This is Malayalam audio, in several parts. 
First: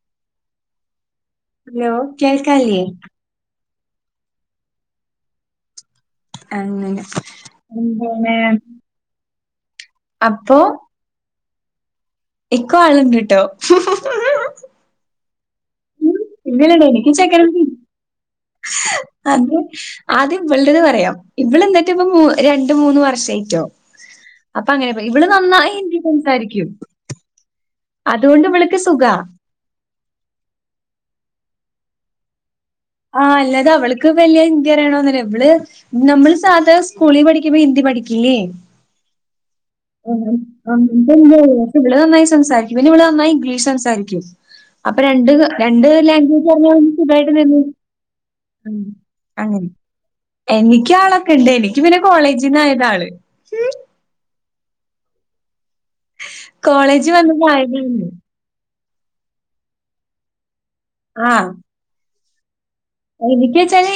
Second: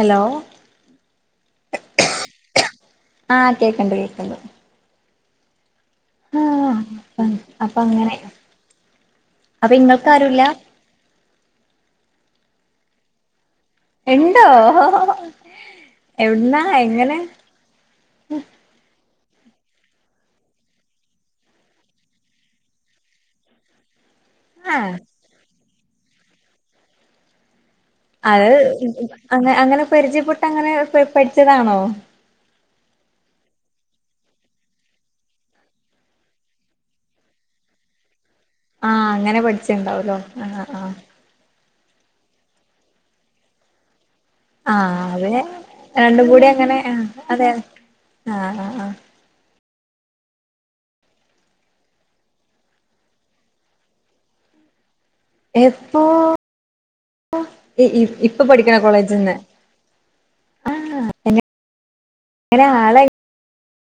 Hello hello! കേൾക്കാല്ലേ? ആഹ് കേക്കണ്ട് കേക്കണ്ട് അങ്ങന ആഹ് അപ്പൊ അങ്ങനെ പിന്നെ അപ്പൊ ഇങ്ങൾക്കാരുല്ല അപ്പൊ. എക്ക് ആളണ്ട് കേട്ടോ. ഉണ്ടോ എവിടുന്നാ എങ്ങനെ. അതെ ആദ്യം ഇവളടേത് പറയാം ഇവള് എന്നിട്ട് ഇപ്പം രണ്ട് മൂന്ന് വർഷായിട്ടോ അപ്പൊ ആഹ് അങ്ങനെ ഇവള് നന്നായി ഹിന്ദി സംസാരിക്കും അതുകൊണ്ട് അത് ഇവൾക്ക് സുഖാ അ അങ്ങനെ പരിചയപ്പെട്ട് അങ്ങനെ പഠിച്ചതാണോ. ആഹ് അല്ലാതെ അവള്ക്ക് വല്യ ഹിന്ദി അറിയണന്നല്ല ഇവള് നമ്മള് സാദാ സ്കൂളിൽ പഠിക്കുമ്പോ ഹിന്ദി പഠിക്കില്ലേ ആഹ് അങ്ങനെ പഠിച്ച് ആ ഇവള് നന്നായി സംസാരിക്കും പിന്നെ ഇവിള് നന്നായി ഇംഗ്ലീഷ് സംസാരിക്കും അപ്പൊ ആഹ് അത് രണ്ട് രണ്ട് രണ്ടും ലങ്കേജ് കൂടി അങ്ങനെ പറഞ്ഞാൽ ആഹ് സുഖായിട്ട് അതെ നിന്നു. ആഹ് ആഹ് ആഹ് അങ്ങനെ എനിക്കാളൊക്കെ ഇണ്ട് എനിക്ക് പിന്നെ കോളേജിൽന്നായത ആള് എപ്പോ? കോളേജ് ഇ വന്നതായതാണ്. ഇ പടിക്കണ കോളേജിന്ന് ആ [unintelligible] എനക്ക് വച്ചാല്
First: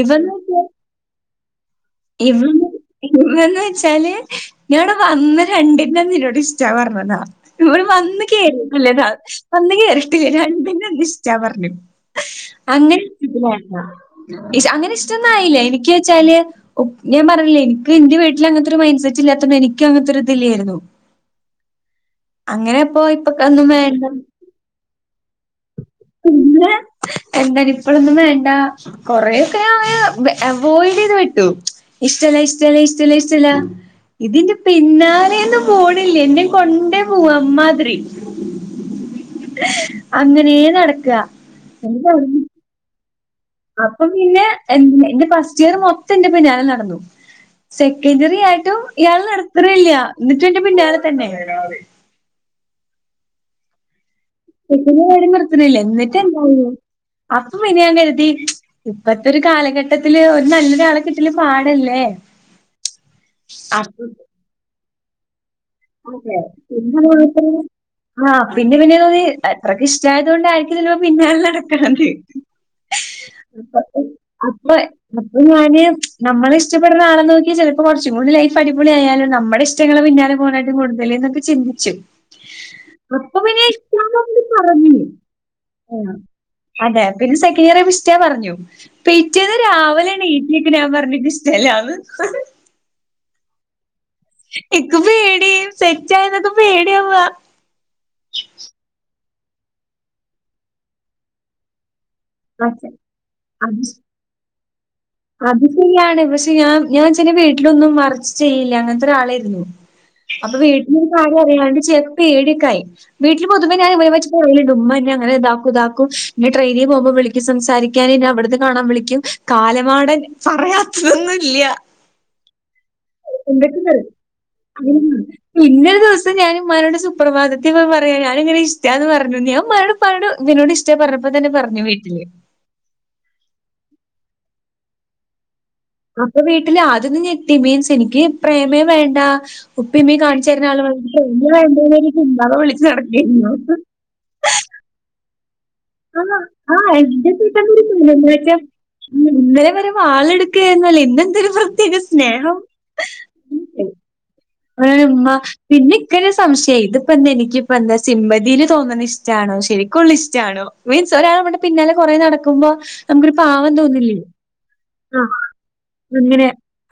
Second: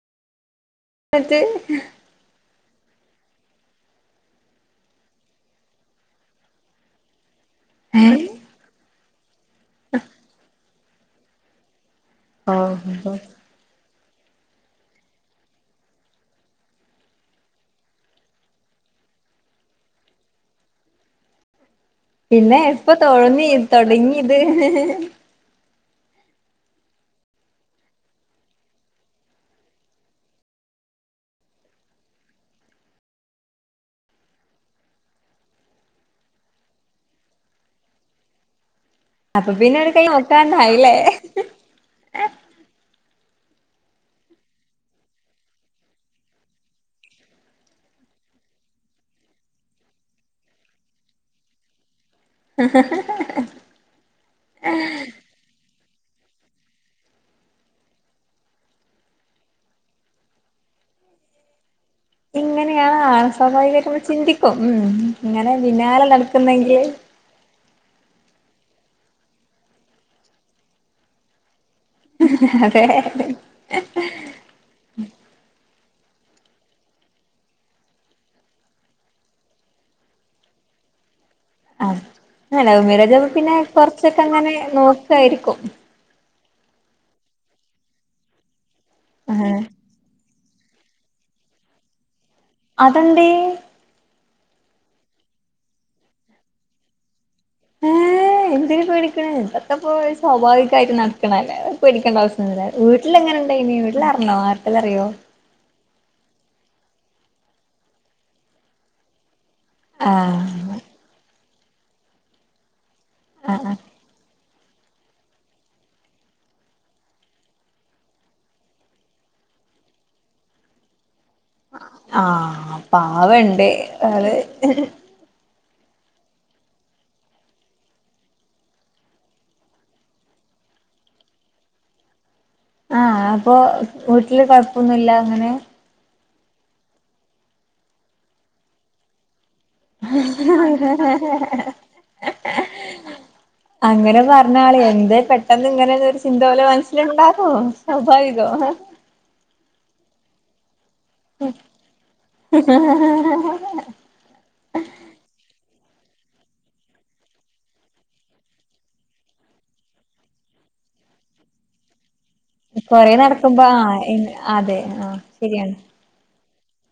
ഇവന്ന് ക്ക. [unintelligible] ആഹ്. [unintelligible] ഇന്നന്നോയ്ച്ചാല് ഞടെ വന്ന് രണ്ടിൻ്റന്നിന്നോട് ഇഷ്ടാ പർഞ്ഞതാ. ഇവടെ വന്ന് കേറിട്ടില്ലേതാ വന്ന് കേറിട്ടില്ല രണ്ടിന്റന്ന് ഇഷ്ടാ പറഞ്ഞു അങ്ങനെ ഓഹ് ഇഷ്ട അങ്ങനെ ഇഷ്ടൊന്നും ആയില്ല എനിക്ക് വച്ചാല് പ്പ ഞാൻ പറഞ്ഞില്ലേ എനിക്ക് എന്റെ വീട്ടിൽ അങ്ങനത്തെ ഒരു മൈൻഡ് സെറ്റ്ല്ലാത്തതണ്ട് എനിക്ക് അങ്ങനത്തെ ഒരു ഇതില്ലായിരുന്നു. പിന്നെ അങ്ങനെ എപ്പൊ ഇപ്പൊ തോന്നി ഇപ്പൊക്കൊന്നും വേണ്ട തൊടങ്ങിയിത്? പിന്നെ എന്താണ് ഇപ്പഴൊന്നും വേണ്ടാ കൊറെക്കെ ഞാന് അവ അവോയ്ഡ് ചെയ്ത്വിട്ടു ഇഷ്ടല്ല ഇഷ്ടല്ല ഇഷ്ടല്ല ഇഷ്ടല്ല ഇതിന്റെ പിന്നാലെന്നും പോണില്ല എന്നെ കൊണ്ടേ പോകു അമ്മാതിരി [unintelligible] അപ്പൊ പിന്നെ ഒരു കൈ നോട്ടാണ്ടായില്ലേ എന്താരുന്നു അപ്പൊ പിന്നെ എ എന്റെ ഫസ്റ്റ് ഇയർ മൊത്തം എന്റെ പിന്നാലെ നടന്നു. സെക്കൻഡറി ആയിട്ടും ഇയാൾ നിർത്തിനില്ല എന്നിട്ട് ന്റെ പിന്നാലെ തന്നെ ഹ.. ഹ.. ഹ.. [unintelligible] നിർത്തണില്ല എന്നിട്ട് എന്തായി അപ്പം പിന്നെ ഞാൻ കരുതി ഇപ്പത്തെ ഒരു കാലഘട്ടത്തില് ഒരു നല്ലൊരാളെ കിട്ടല് പാടല്ലേ? ഇങ്ങനെയാണ് ആ.. സ്വാഭാവികയാട്ടൊന്നു അപ്പൊ ചിന്തിക്കും ഉം ഇങ്ങനെ പിന്നെ അതെ [unintelligible] ആഹ് പിന്നെ പിന്നെ തോന്നി എത്രക്കെ ഇഷ്ട്ടായത്കൊണ്ടായിരിക്കും പിന്നൊല നട അതെ അപ്പൊ അപ്പൊ അപ്പൊ ഞാന് നമ്മള ഇഷ്ടപ്പെടണ ആള നോക്കിയാ ചെലപ്പോ കുറച്ചുംകൂടി ലൈഫ് അടിപൊളിയ ആയാലും നമ്മുടെ ഇഷ് റ്റങ്ങളെ പിന്നാലെ പോണണ്ട് മുണ്ടല് ന്നൊക്കെ ചിന്തിച്ചു ആഹ് ആഹ് ലവ് മാരേജ് ആവുമ്പോ പിന്നെ അപ്പംപിന്നെ കൊറച്ചൊക്കെ ഇഷ്ടണന്ന് അങ്ങനെ പറഞ്ഞു നോക്കായിരിക്കും ആ അതെ പിന്നെ സെക്കൻഡ് ഇയർ പിസ്റ്റിയ പറഞ്ഞു പിറ്റേന്ന് ആഹ് രാവിലെണീ നേക്ക് ഞാൻ പറഞ്ഞ് എനിക്ക് ഇഷ്ടല്ലാന്ന് അതെന്തെ? എക്ക് പേടിയ സെറ്റ് ആയന്നൊക്കെ പേടിയ നാ ഏഹ് എന്തിന് പേടിക്കണ ഇന്തൊക്കപ്പോ സ്വാഭാവികമായിട്ട് നടക്കണല്ലേ പേടിക്കേണ്ട അവസ്ഥ എ വീട്ടിലെങ്ങനെണ്ടനി അത് വീട്ടിൽ അറണോ ആർക്കേലും അറിയോ അത് ശര്യാണ് പക്ഷെ ഞാ ഞാ ച്ചനെ വീട്ടിലൊന്നും മറച്ച് ചെയ്യില്ല അങ്ങൻത്തൊരാളേര്ന്നു. ആഹ... അപ്പ വീട്ടിലൊരു കാര്യ അറിയാണ്ട് ചെയ്ത പേടിയൊക്കായി വീട്ടിൽ ആഹ് പൊതുവേ ഞാന് [unintelligible] ഉമ്മന്നെ അങ്ങനെ ഇതാക്കും ഇതാക്കും എന്നെ ട്രെയിനിൽ പോകുമ്പോ വിളിക്കും, സംസാരിക്കാൻ എന്നെ അവിടുന്ന് കാണാൻ വിളിക്കും കാലമാടൻ പറയാത്തതൊന്നുല്ല്യ ആഹ് പാവണ്ട് അത്. തെരക്കിലായിരുന്നു. പിന്നൊരു ദിവസം ഞാന് ഇമ്മാനോട് സുപ്രഭാതത്തി പറയാ ഞാനിങ്ങനെ ഇഷ്ടാന്ന് പറഞ്ഞു ഞാൻ ഉമ്മാവോട് പ്പാനോട് മിന്നൂന് ഇഷ്ട പർഞ്ഞപ്പ തന്നെ പർഞ്ഞു വീട്ടില്. ആഹ! അപ്പൊ വീട്ടില് കൊഴപ്പൊന്നുമില്ല അങ്ങനെ അപ്പൊ വീട്ടിൽ ആദ്യം ഒന്ന് ഞെട്ടി മീൻസ് എനിക്ക് പ്രേമേ വേണ്ടാ ഉപ്പിമ്മീ കാണിച്ചരുന്നാലും [unintelligible] വിളിച്ചു നടകേര്ന്നു. അങ്ങനെ പറഞ്ഞാളെ എന്തെ പെട്ടെന്ന് ഇങ്ങനെ ഒരു ആഹ് ചിന്ത ഓലെ ആഹ് എന്റെ മനസ്സിലുണ്ടാവും വീട്ടിന്നൊരു പെണ്ണെന്ന് സ്വാഭാവികോ വെച്ചാ ഇന്നലെ വരേ വാളെടുക്കുകുന്നല്ലേ ഇന്നെന്തേ പ്രത്യേക സ്നേഹം. ഉമ്മ പിന്നെ ഇക്കന്നേ സംശയായ് ഇതിപ്പോ എന്താ എനിക്കിപ്പ എന്താ സിമ്മതിയില് തോന്നുന്നത്ഷ ഇണോ ശരിക്കുംള്ള ഇഷ്ടണോ മീൻസ് ഒരാള നമ്മളെ പിന്നാലെ കുറേ നടക്ക ക്കുമ്പോ കൊറേ നമുക്കരു നടക്കുമ്പോ പാവം തോന്നില്ലേ ആഹ് അതെ ആഹ് ശരിയാണ് ഇങ്ങനെ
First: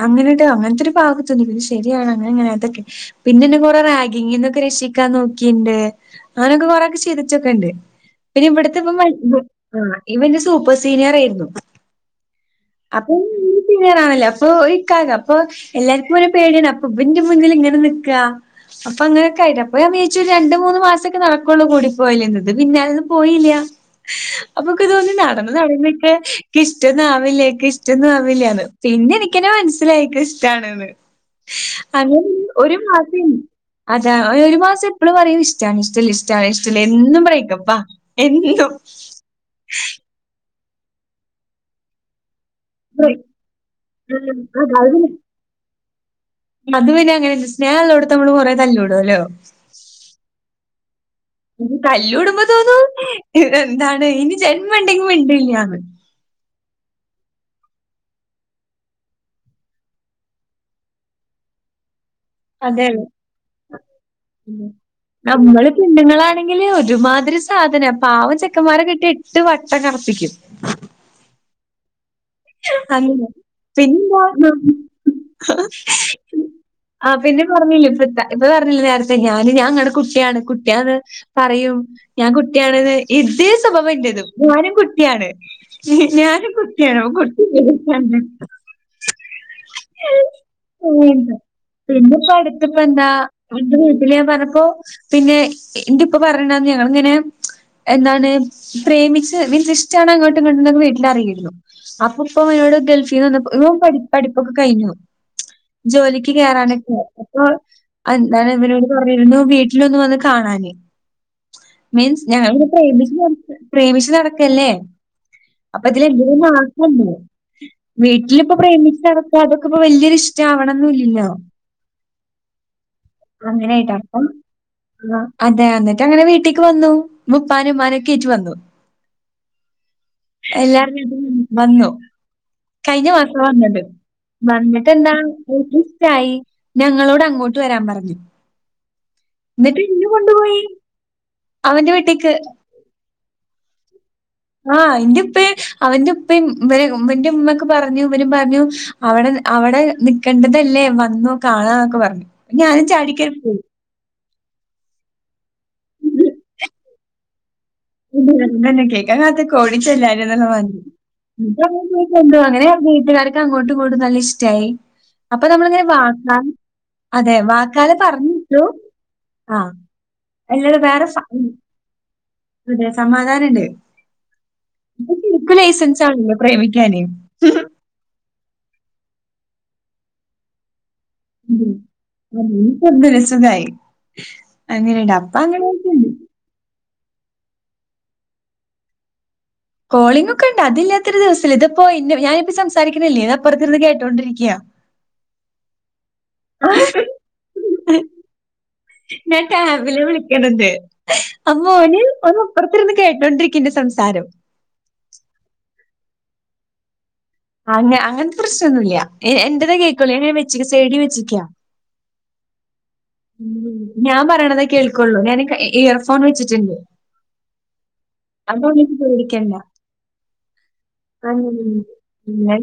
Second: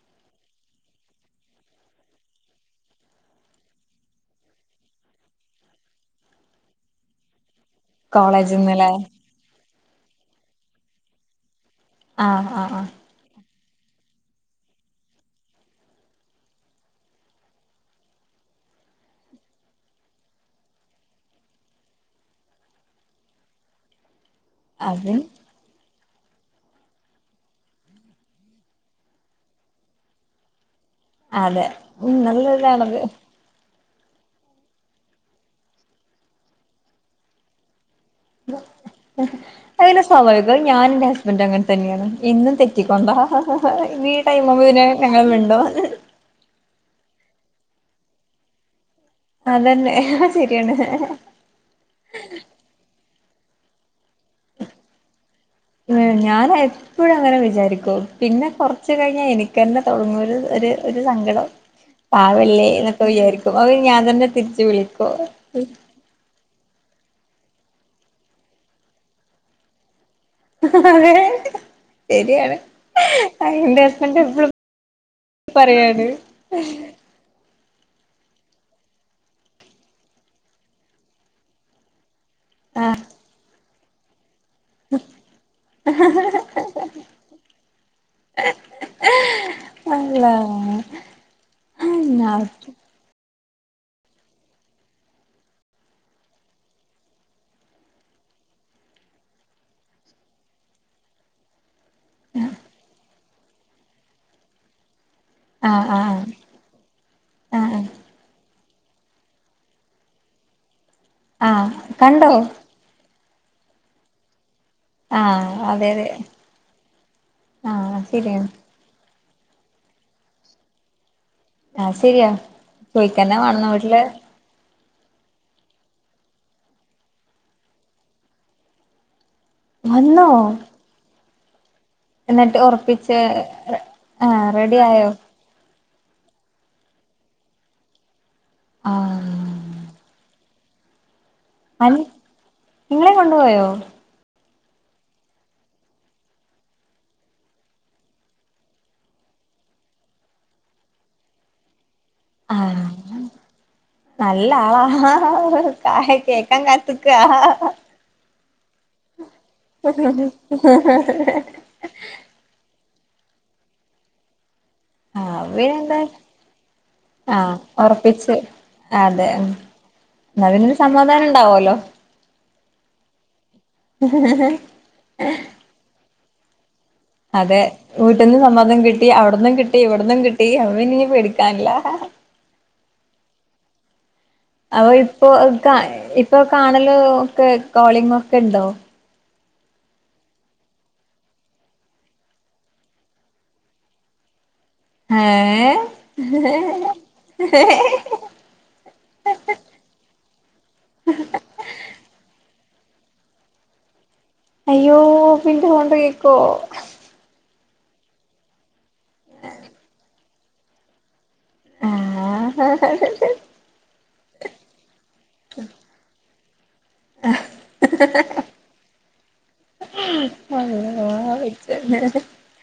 അങ്ങനെട്ടോ അങ്ങൻത്ത ഒരു പാവക്കതോന്നി പിന്നെ ശരിയാണ്. അങ്ങനെ അങ്ങനെത്തൊക്കെ പിന്നെന്നെ കൊറെ റാഗിങ്ന്നൊക്കെ രക്ഷിക്കാൻ നോക്കിണ്ട് അങ്ങനൊക്കെ കൊറൊക്കെ ശീ ലിച്ചൊക്കെ ഉണ്ട് പിന്നെ ഇവിടത്തെ ഇപ കോളേജിന്നല്ലേ ആ ഇവന്റെ സൂപ്പർ സീനിയറേർന്നു ആഹ് ആ ആ അപ്പൊ ക്ള്യെയറാണല്ലോ അപ്പൊ ഇക്കക അപ്പൊ എല്ലാർക്കും ഓനെ പേടിയാണ്. കുബിന്റെ മുന്നിൽ ഇങ്ങനെ നിക്കാ അപ്പ അങ്ങനൊക്കെയിലെ അപ്പ ഞാൻ വിചായിച്ചു രണ്ട് മൂന്ന് മാസക്കെ നടക്കൊള്ളൂ കൂടിപ്പോയല്ന്ന് ഇത് പിന്നാലെന്ന് പോയില്ല അപ്പക്ക് ഇതോന്നി അത് ആ നടന്നിക്കാ എനി ഇഷ്ടന്ന ആവില്ല എക്ക് ഇഷ്ടന്നും ആവില്ലന്ന് പിന്നെ എനിക്കത നെ മനസ്സിലായി. ണെന്ന് അതെ ഉം അങ്ങെനെ ഒരു നല്ലൊരിതാണത് മാസം അതാ ഒരു ഒരു മാസം എപ്പളും പറയും ഇഷ്ടാണ് ഇഷ്ല്ല ഇഷ്ടാണ് ഇഷ്ടല്ല എന്നും ബ്രേക്കപ്പാ. എന്തും അതിന് സ്വാഭാവികം ഞാന് ഇന്റെ ഹസ്ബൻറ് അങ്ങത്തെന്നെയാണ് എന്നും തെ- കറ്റൊണ്ട ബ്രേക്ക് ഈ ഈ ഉം ടൈംആകുമ്പോ ഇതിനെ അതായത് ഞങ്ങൾ മിണ്ടോ അത് പിന്നെ സ്നേഹം ഉോടുത്ത് നമ്മള് കൊറെ തല്ലൂടല്ലോ. അതന്നെ ഹ ഹ ശരിയാണ്! ഇനി തല്ലൂടുമ്പോ തോന്നു എന്താണ് ഇനി ജന്മണ്ടെങ്കിൽ മിണ്ടില്ലന്ന് ഉം ഞാനായി എപ്പോഴ അങ്ങനെ വിചാരിക്കും പിന്നെ കൊറച്ച് കഴിഞ്ഞാ എനിക്കെന്നെ തോടങ്ങും ഒരു ഒര് ഒരു സങ്കടം. [inaudible] പാവല്ലേ അതെ. എന്നൊക്കെ വിചാരിക്കും അപ്പൊ ഞാൻ തന്നെ തിരിച്ചു വിളിക്കു നമ്മള് പെണ്ണുങ്ങളാണെങ്കില് ഒരുമാതിരി സാധനം പാവം ചെക്കന്മാരെ കിട്ടിട്ട് വട്ടം കറപ്പിക്കും [unintelligible] അതെ ശരിയാണ് അങ്ങനെ. അയിന്റെ ഹസ്ബന്റ് പിന്നെന്താ എപ്പോഴും പറയാണ് ആ പിന്നെ പറഞ്ഞില്ല ഇപ്പ ഇപ്പൊ പറഞ്ഞില്ലേ നേരത്തെ ഞാന് ഞാൻ ങ്ങടെ കുട്ടിയാണ് കുട്ടിയന്ന്. പറയും ഞാൻ കുട്ടിയണെന്ന് ആഹ് ഇതേ സ്വഭാവം എന്റതും ഞാനും കുട്ടിയാണ് ഞാൻ കുട്ടിയാണോ [unintelligible] അള്ളാ [unintelligible] പിന്നെപ്പടു പ്പ എന്താ എ വീട്ടില് ഞാൻ പറഞ്ഞപ്പോ പിന്നെ ഇന്റെ ഇപ്പ പറയണ ഞങ്ങിങ്ങനെ എന്താണ് പ്രേമിച്ച് മീൻസ് ഇഷ്ടമാണ് അങ്ങോട്ടും ഇങ്ങോട്ടും എന്നൊക്കെ വീട്ടിൽ അറിയായിരുന്നു അപ്പ ഇപ്പ അനോട് ഗൽഫീ നിന്ന് വന്ന പഠിപ്പൊക്കെ കഴിഞ്ഞു. ആഹ് ആഹ് ജോലിക്ക് കേറാനൊക്ക ആഹ് ഇവനോട് പറയരുന്നു വീട്ടിലൊന്നു വന്ന് കാണാൻ ആഹ് മീൻസ് കണ്ടോ ഞങ്ങിവിടെ പ്രേമിച്ചു നട പ്രേമിച്ചു നടക്കല്ലേ. ആഹ് അതെ അതെ. ല്ല ആഹ് ശരിയാണ് വീട്ടിലിപ്പൊ പ്രേമിച്ചടക്ക അതൊക്കെ ഇപ്പോ വലിയൊരു ഇഷ്ടം ആവണന്ന് ഇല്ലല്ലോ ആഹ ശരിയാ ചോയ്ക്കന്നാ വണന്ന വീട്ടില് ആ അതെ എന്നിട്ട് അങ്ങനെ വീട്ടിലക്ക് വന്നു മുപ്പാന ഉമ്മനൊക്കെ ആയിട്ട് വന്നു വന്നോ [unintelligible] വന്നു എന്നിട്ട് കഴിഞ്ഞ ഉറപ്പിച്ച് മാസ വന്നത് ആഹ് റെഡി വന്നിട്ട് ആയോ എന്താ തായി ഞങ്ങളോട് അങ്ങോട്ട് വരാൻ പറഞ്ഞു ആ എന്നിട്ട് ഇന്ന കൊണ്ടുപോയി അവന്റെ അൻ വീട്ടേക്ക്. നിങ്ങളെ കൊണ്ടുപോയോ ആഹ് ഇന്റെ ഇപ്പയും അവന്റ ഉപ്പയും ഇവ അവന്റെ ഉമ്മക്ക് പറഞ്ഞു ഇവനും പറഞ്ഞു. അവിടെ അവിടെ നിക്കണ്ടതല്ലേ വന്നു കാണാന്നൊക്കെ പറഞ്ഞു ആഹ് ഞാനും ചാടിക്കറി പോയി. നല്ല ആളാ കായ കേക്കാൻ കാത്ത്ക്ക തന്നെ കേൾക്കാൻ കാത്ത്ക്ക ഓടിച്ചെല്ലാൻ ന്നക്ക പറഞ്ഞ് അങ്ങനെ വീട്ടുകാർക്ക് അങ്ങോട്ടും കൂടും നല്ല ഇഷ്ടായി ആഹ് അപ്പൊ നമ്മളിങ്ങനെ പിന്നെന്താ വാക്കാ അതെ ആഹ് വാക്കാല ഉറപ്പിച്ച് പറഞ്ഞിട്ടു അതെ ആഹ് എന്നാ പിന്നൊരു അല്ലാതെ വേറെ സൗ സമാധാനം ഉണ്ടാവല്ലോ അതെ സമാധാനണ്ട് ഇപ്പം ശരിക്കു ലൈസൻസണല്ലോ പ്രേമിക്കാന് അതെ വീട്ട്ന്ന് സമ്മതം കിട്ടി അവിട്ന്നും കിട്ടി ഇവിട്ന്നും കിട്ടി അപ്പ പിന്നെ ഇനി പേടിക്കാനില്ല. നീക്ക് ഒന്ന് രസത്തൊയി അ ഇപ്പോ കാ ഇപ്പൊ കാണലോ ഒക്കെ കോളിംഗ് ഒക്കെ ഉണ്ടോ. കോളിംങ്‌ ഒക്കെ ഉണ്ട് അതില്ലാത്ത ഒരു ദിവസല്ല ഇതിപ്പോ ഇന്നെ ഞാനിപ്പം സംസാരിക്കണില്ലേ ഇത് അപ്പുറത്തിരുന്ന് കേട്ടുകൊണ്ടിരിക്ക്യ. ഏഹ് ഞാൻ കാവിലെ വിളിക്കണണ്ട് അമ്മോന് ഒന്ന്പ്പുറത്തിരുന്ന് കേട്ടോണ്ടിരിക്കന്റെ സംസാരം അയ്യോ പിന്റെ കൊണ്ട് യ് ക്കോ. അങ്ങ അങ്ങനത്തെ പ്രശ്നമൊന്നുല്ല എന്റേത് കേൾക്കുള്ളൂ. സൈഡിൽ വെച്ചിരിക്കാ ആഹ് ഉമ് ഞാൻ പറയണതേ കേൾക്കുള്ളൂ ഞാൻ ഇയർ ഫോൺ വെച്ചിട്ടുണ്ട് അതൊന്നും ജ്ജ് പേടിക്കണ്ട. [unintelligible] ഞ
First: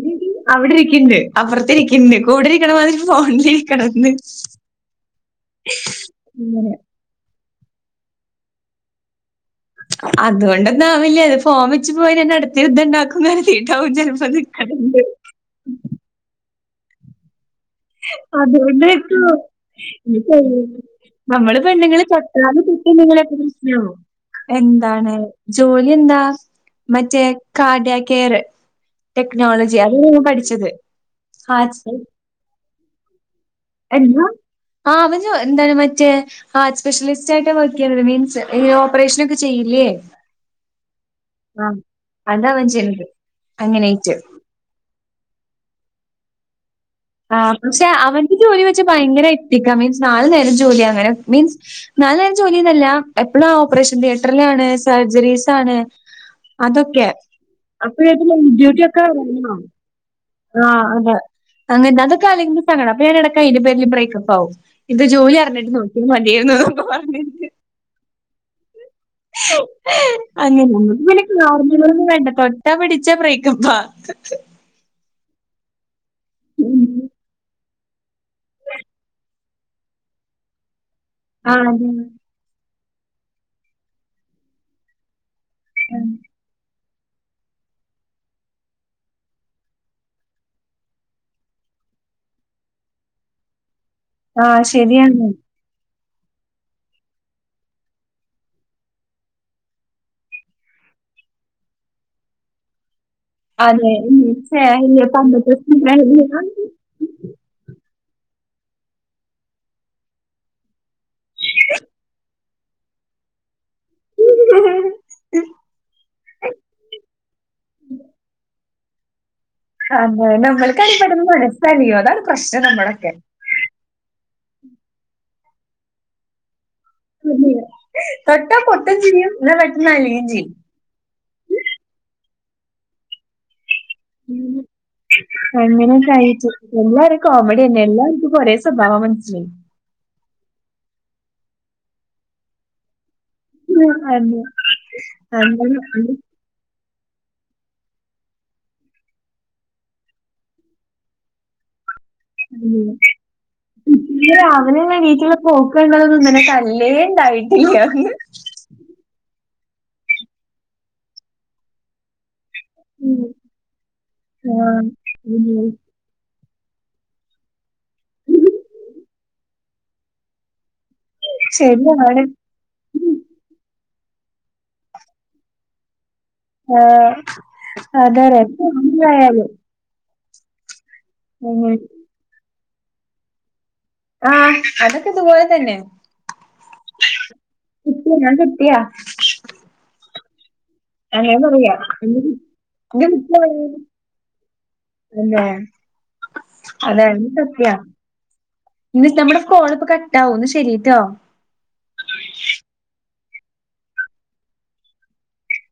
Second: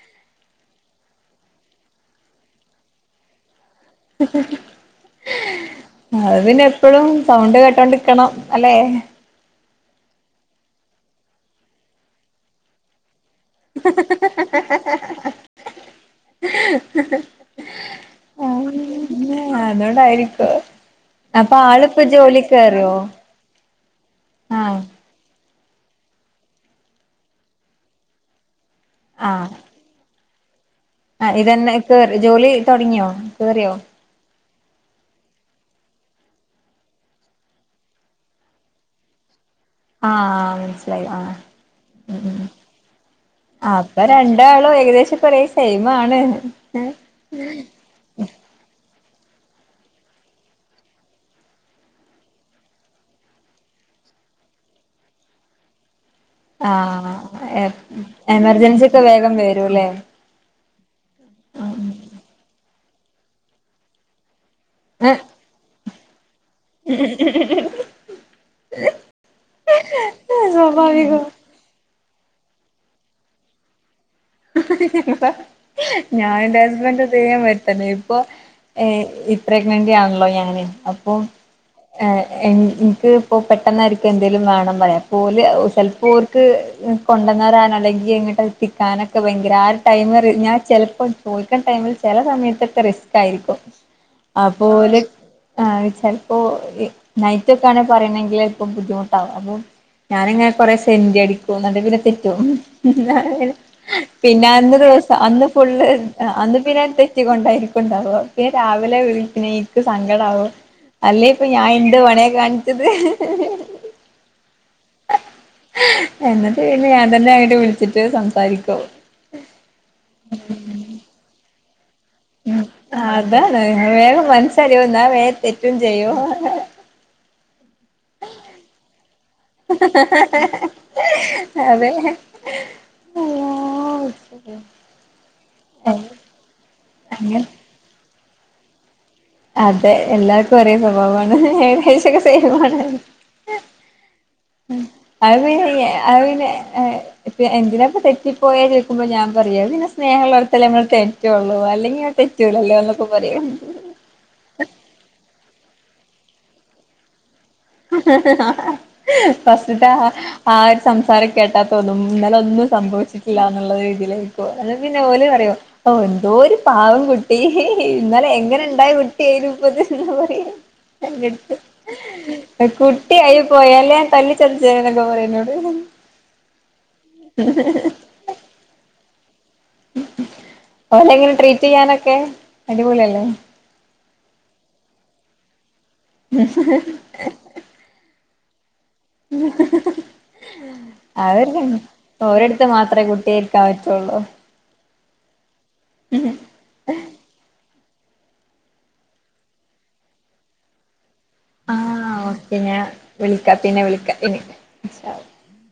അവിടെ ഇരിക്കണ്ട് അപ്പറത്തെ ഇരിക്കണ്ട് കൂടെ ഇരിക്കണ മാതിരി ഫോണില് ഇരിക്കണംന്ന്. അത് പിന്നെ എപ്പഴും സൗണ്ട് കേട്ടോണ്ടിരിക്കണം അല്ലെ അതുകൊണ്ടന്നാവില്ല അത് ഫോമ വെച്ച് പോയി അടുത്ത യുദ്ധം ഉണ്ടാക്കും. അങ്ങാര് [unintelligible] വിചാരം പോലെ കണ്ട് ആ അതു കൊണ്ടായിരിക്കും ഞ്ഞ് പ്പൊ അതോണ്ടായിരിക്കും ഇ അപ്പൊ നമ്മള് ആളിപ്പോ പെണ്ണുങ്ങള് ജോലി കേറിയോ [unintelligible] മൻസ്സിലാവും ആഹ് എന്താണ് ജോലി എന്താ മറ്റേ കാർഡിയ കെയർ ടെക്നോളജി അതാ ഞാൻ പഠിച്ചത്. ആ ഇതന്നെ ഹാർട്സ് കേറി ജോലി തുടങ്ങിയോ കേറിയോ. എന്താ ആ അവന് ജൊ എന്താണ് മറ്റേ ആഹ സ്പെ്യലിസ്റ്റ് ആയിട്ട് വർക്ക് ചെയ്യുന്നത് മീൻസ് ഈ ഓപ്പറേഷന ഒക്കെ ചെയ്യില്ലേ ആഹ് മനസ്സിലായി ആഹ് ഉം ഉം ആഹ് [unintelligible] അങ്ങനൊയിറ്റ് എന്ത ആളോ ഏകദേശം ഒരേ സെയ്മാണ്. ആ പക്ഷെ അവന്റെ ജോലി വെച്ച് ഭയങ്കര എത്തിക്ക മീൻസ് നാലു നേരം ജോലി അങ്ങനെ മീൻസ് [unintelligible] ജോലിൽ അല്ല എപ്പോഴും ഓപ്പറേഷൻ തിയേറ്ററിലാണ് സർജറീസ് ആണ്. അതൊക്കെ ആഹ് അപ്പൊ ഇതി എമർജൻസി ഡ്യൂട്ടിയ ഒക്കെ വേഗം വണോ. വരൂല്ലേ ആഹ് അതെ അങ്ങനെ അതൊക്കെ അപ്പോ ഞാൻ ഇടക്കാ അതിന്റെ പേരിൽ ബ്രേക്കപ്പ് ആകും. ഇത് ജോലി അറിഞ്ഞിട്ട് നോക്കി മതിയായിരുന്നു. പറഞ്ഞിട്ട്. [inaudible] സ്വാഭാവികം [unintelligible] നോർമൽ ന്നും വേണ്ട തൊട്ട പിടിച്ച ബ്രേക്കപ്പാ ഞാൻ ന്റെ ഹസ്ബൻഡ് ഇതേ മാതിരി തന്നെ ഇപ്പോ ഏഹ് പ്രഗ്നന്റ് ആണല്ലോ ഞാൻ അപ്പോ ആഹ് അതെ. ഏഹ് എനിക്ക് ഇപ്പോ പെട്ടെന്നായിരിക്കും എന്തേങ്കലും വേണം പറയാ പോല് ചിലപ്പോൾർക്ക് കൊണ്ടുന്നരാൻ അല്ലെങ്കിൽ ഇങ്ങട്ട് എത്തിക്കാനൊക്കെ ഒക്കെ ഭയങ്കര ആ ഒരു ടൈമ ഞാൻ ചിലപ്പോൾ ചോദിക്കുന്ന ടൈമിൽ ചില സമയത്തൊക്കെ റിസ്ക്കാ യിരിക്കും. [inaudible] അപ്പോ ഓല് ശരിയാണ്. ആ ചിലപ്പോ നൈറ്റ് ഒക്ക ആണ് പറയണെങ്കിൽ ഇപ്പൊ ബുദ്ധിമുട്ടാവും അപ്പൊ ഞാനിങ്ങനെ കൊറെ സെന്റി അടിക്കും എന്നിട്ട് പിന്നെ തെറ്റും അതെ പിന്നെ അന്ന് സ്നേഹമില്ല ദിവസം അന്ന് പണ്ടത്തെ ഫുള്ള് സ്നേഹമില്ല. അന്ന് പിന്നെ. കൊണ്ടായിരിക്കുണ്ടാവ പിന്നെ രാവിലെ വിളിക്ക എനിക്ക് സങ്കടാക്കും. അല്ലേ ഇപ്പൊ ഞാൻ എന്ത് പണയ കാണിച്ചത്. എന്നിട് ഞാൻ തന്നെ അങ്ങട്ട് വിളിച്ചിട്ട് സംസാരിക്കും. [unintelligible] അതേ നമ്മൾക്ക് അടിപ്പെെടന്ന് മനസ്സല്ലിയോ അതാണ് പ്രശ്നം ഉം നമ്മളൊക്കെ. അതാണ് വേഗം മനസ്സലിയും എന്നാ വേഗ തെറ്റും ചെയ്യു. തൊട്ട പൊട്ടും ചെയ്യും എന്നാ പെട്ടെന്ന് അലിയും ചെയ്യും. അതെ അള്ളാ അങ്ങനെയൊക്കെ ആയിട്ട് എല്ലാരും അങ്ങനെ കോമഡി. എല്ലാർക്ക് ഓരേ സ്വഭാവം മനസിലായി അതെ എല്ലാവർക്കും ഒരേ സ്വഭാവമാണ് ഏകദേശൊക്കെ സെയിം ആണ് [unintelligible] [unintelligible] അത് അങ്ങനെ പിന്നെ ആഹ് ഇപ്പൊ എന്തിനാ പൊ തെറ്റിപ്പോയേ ചോദുമ്പോൾ ഞാൻ പറയാ പിന്നെ സ്നേഹംള്ളോടത്തല്ല നമ്മൾ തെറ്റുള്ളൂഅല്ലെങ്കിൽ റ്റൂല ല്ലോ എന്നൊക്കെ പറിയും ഇന്ന് രാവിലെയുള്ള എണീറ്റുള്ള പോക്ക് കണ്ടതൊന്നും ഇന്നലെ തല്ലേ ഉണ്ടായി ഫസ്റ്റ്ത്തെ ആ ഒരു സംസാരം കേട്ടാത്തോന്നും ഇന്നല ഒന്നും സംഭവിച്ചിട്ടില്ല എന്നുള്ള രീതിയിലേക്കും അത് പിന്നെ ഓല് പറിയു ഉം. ഓ എന്തോ ഒരു പാവം കുട്ടി ഇന്നാലെ എങ്ങനെ ഉണ്ടായി കുട്ടിയപ്പത് എന്നാ പറയാ [unintelligible] കുട്ടിയായി പോയി ല്ലേ തല്ലിച്ചലിച്ച എന്നൊക്കെ പറയുന്നോട്. ആഹ് അതേല്ലേ [unintelligible] അല ഓനെങ്ങനെ ട്രീറ്റ് അങ്ങനെ ചെയ്യാനൊക്കെ അടിപൊളിയല്ലേ ആഹ് അതൊക്കെ ദൂവാൻതന്നെ [unintelligible] കുട്ടി ഞാൻ [unintelligible] ട്ടിയാ [unintelligible] ആ അങ്ങനെ പറയാ ഒര്ഇതന്നെ ഇന്ന് ഓലെട്ത്ത് മാത്രേ ഇന്ന് കുട്ടിയായിരിക്കാൻ പറ്റൊള്ളൂ. തന്നെ [inaudible] ഇത് [unintelligible] നമ്മടെ കോളിപ്പോ കട്ടാവും ന്നാ ശെരിട്ടോ. ആഹ് ഓക്കെ ഞാൻ വിളിക്കാം പിന്നെ വിളിക്കാം ഇനി. ഇൻഷാ അള്ളാ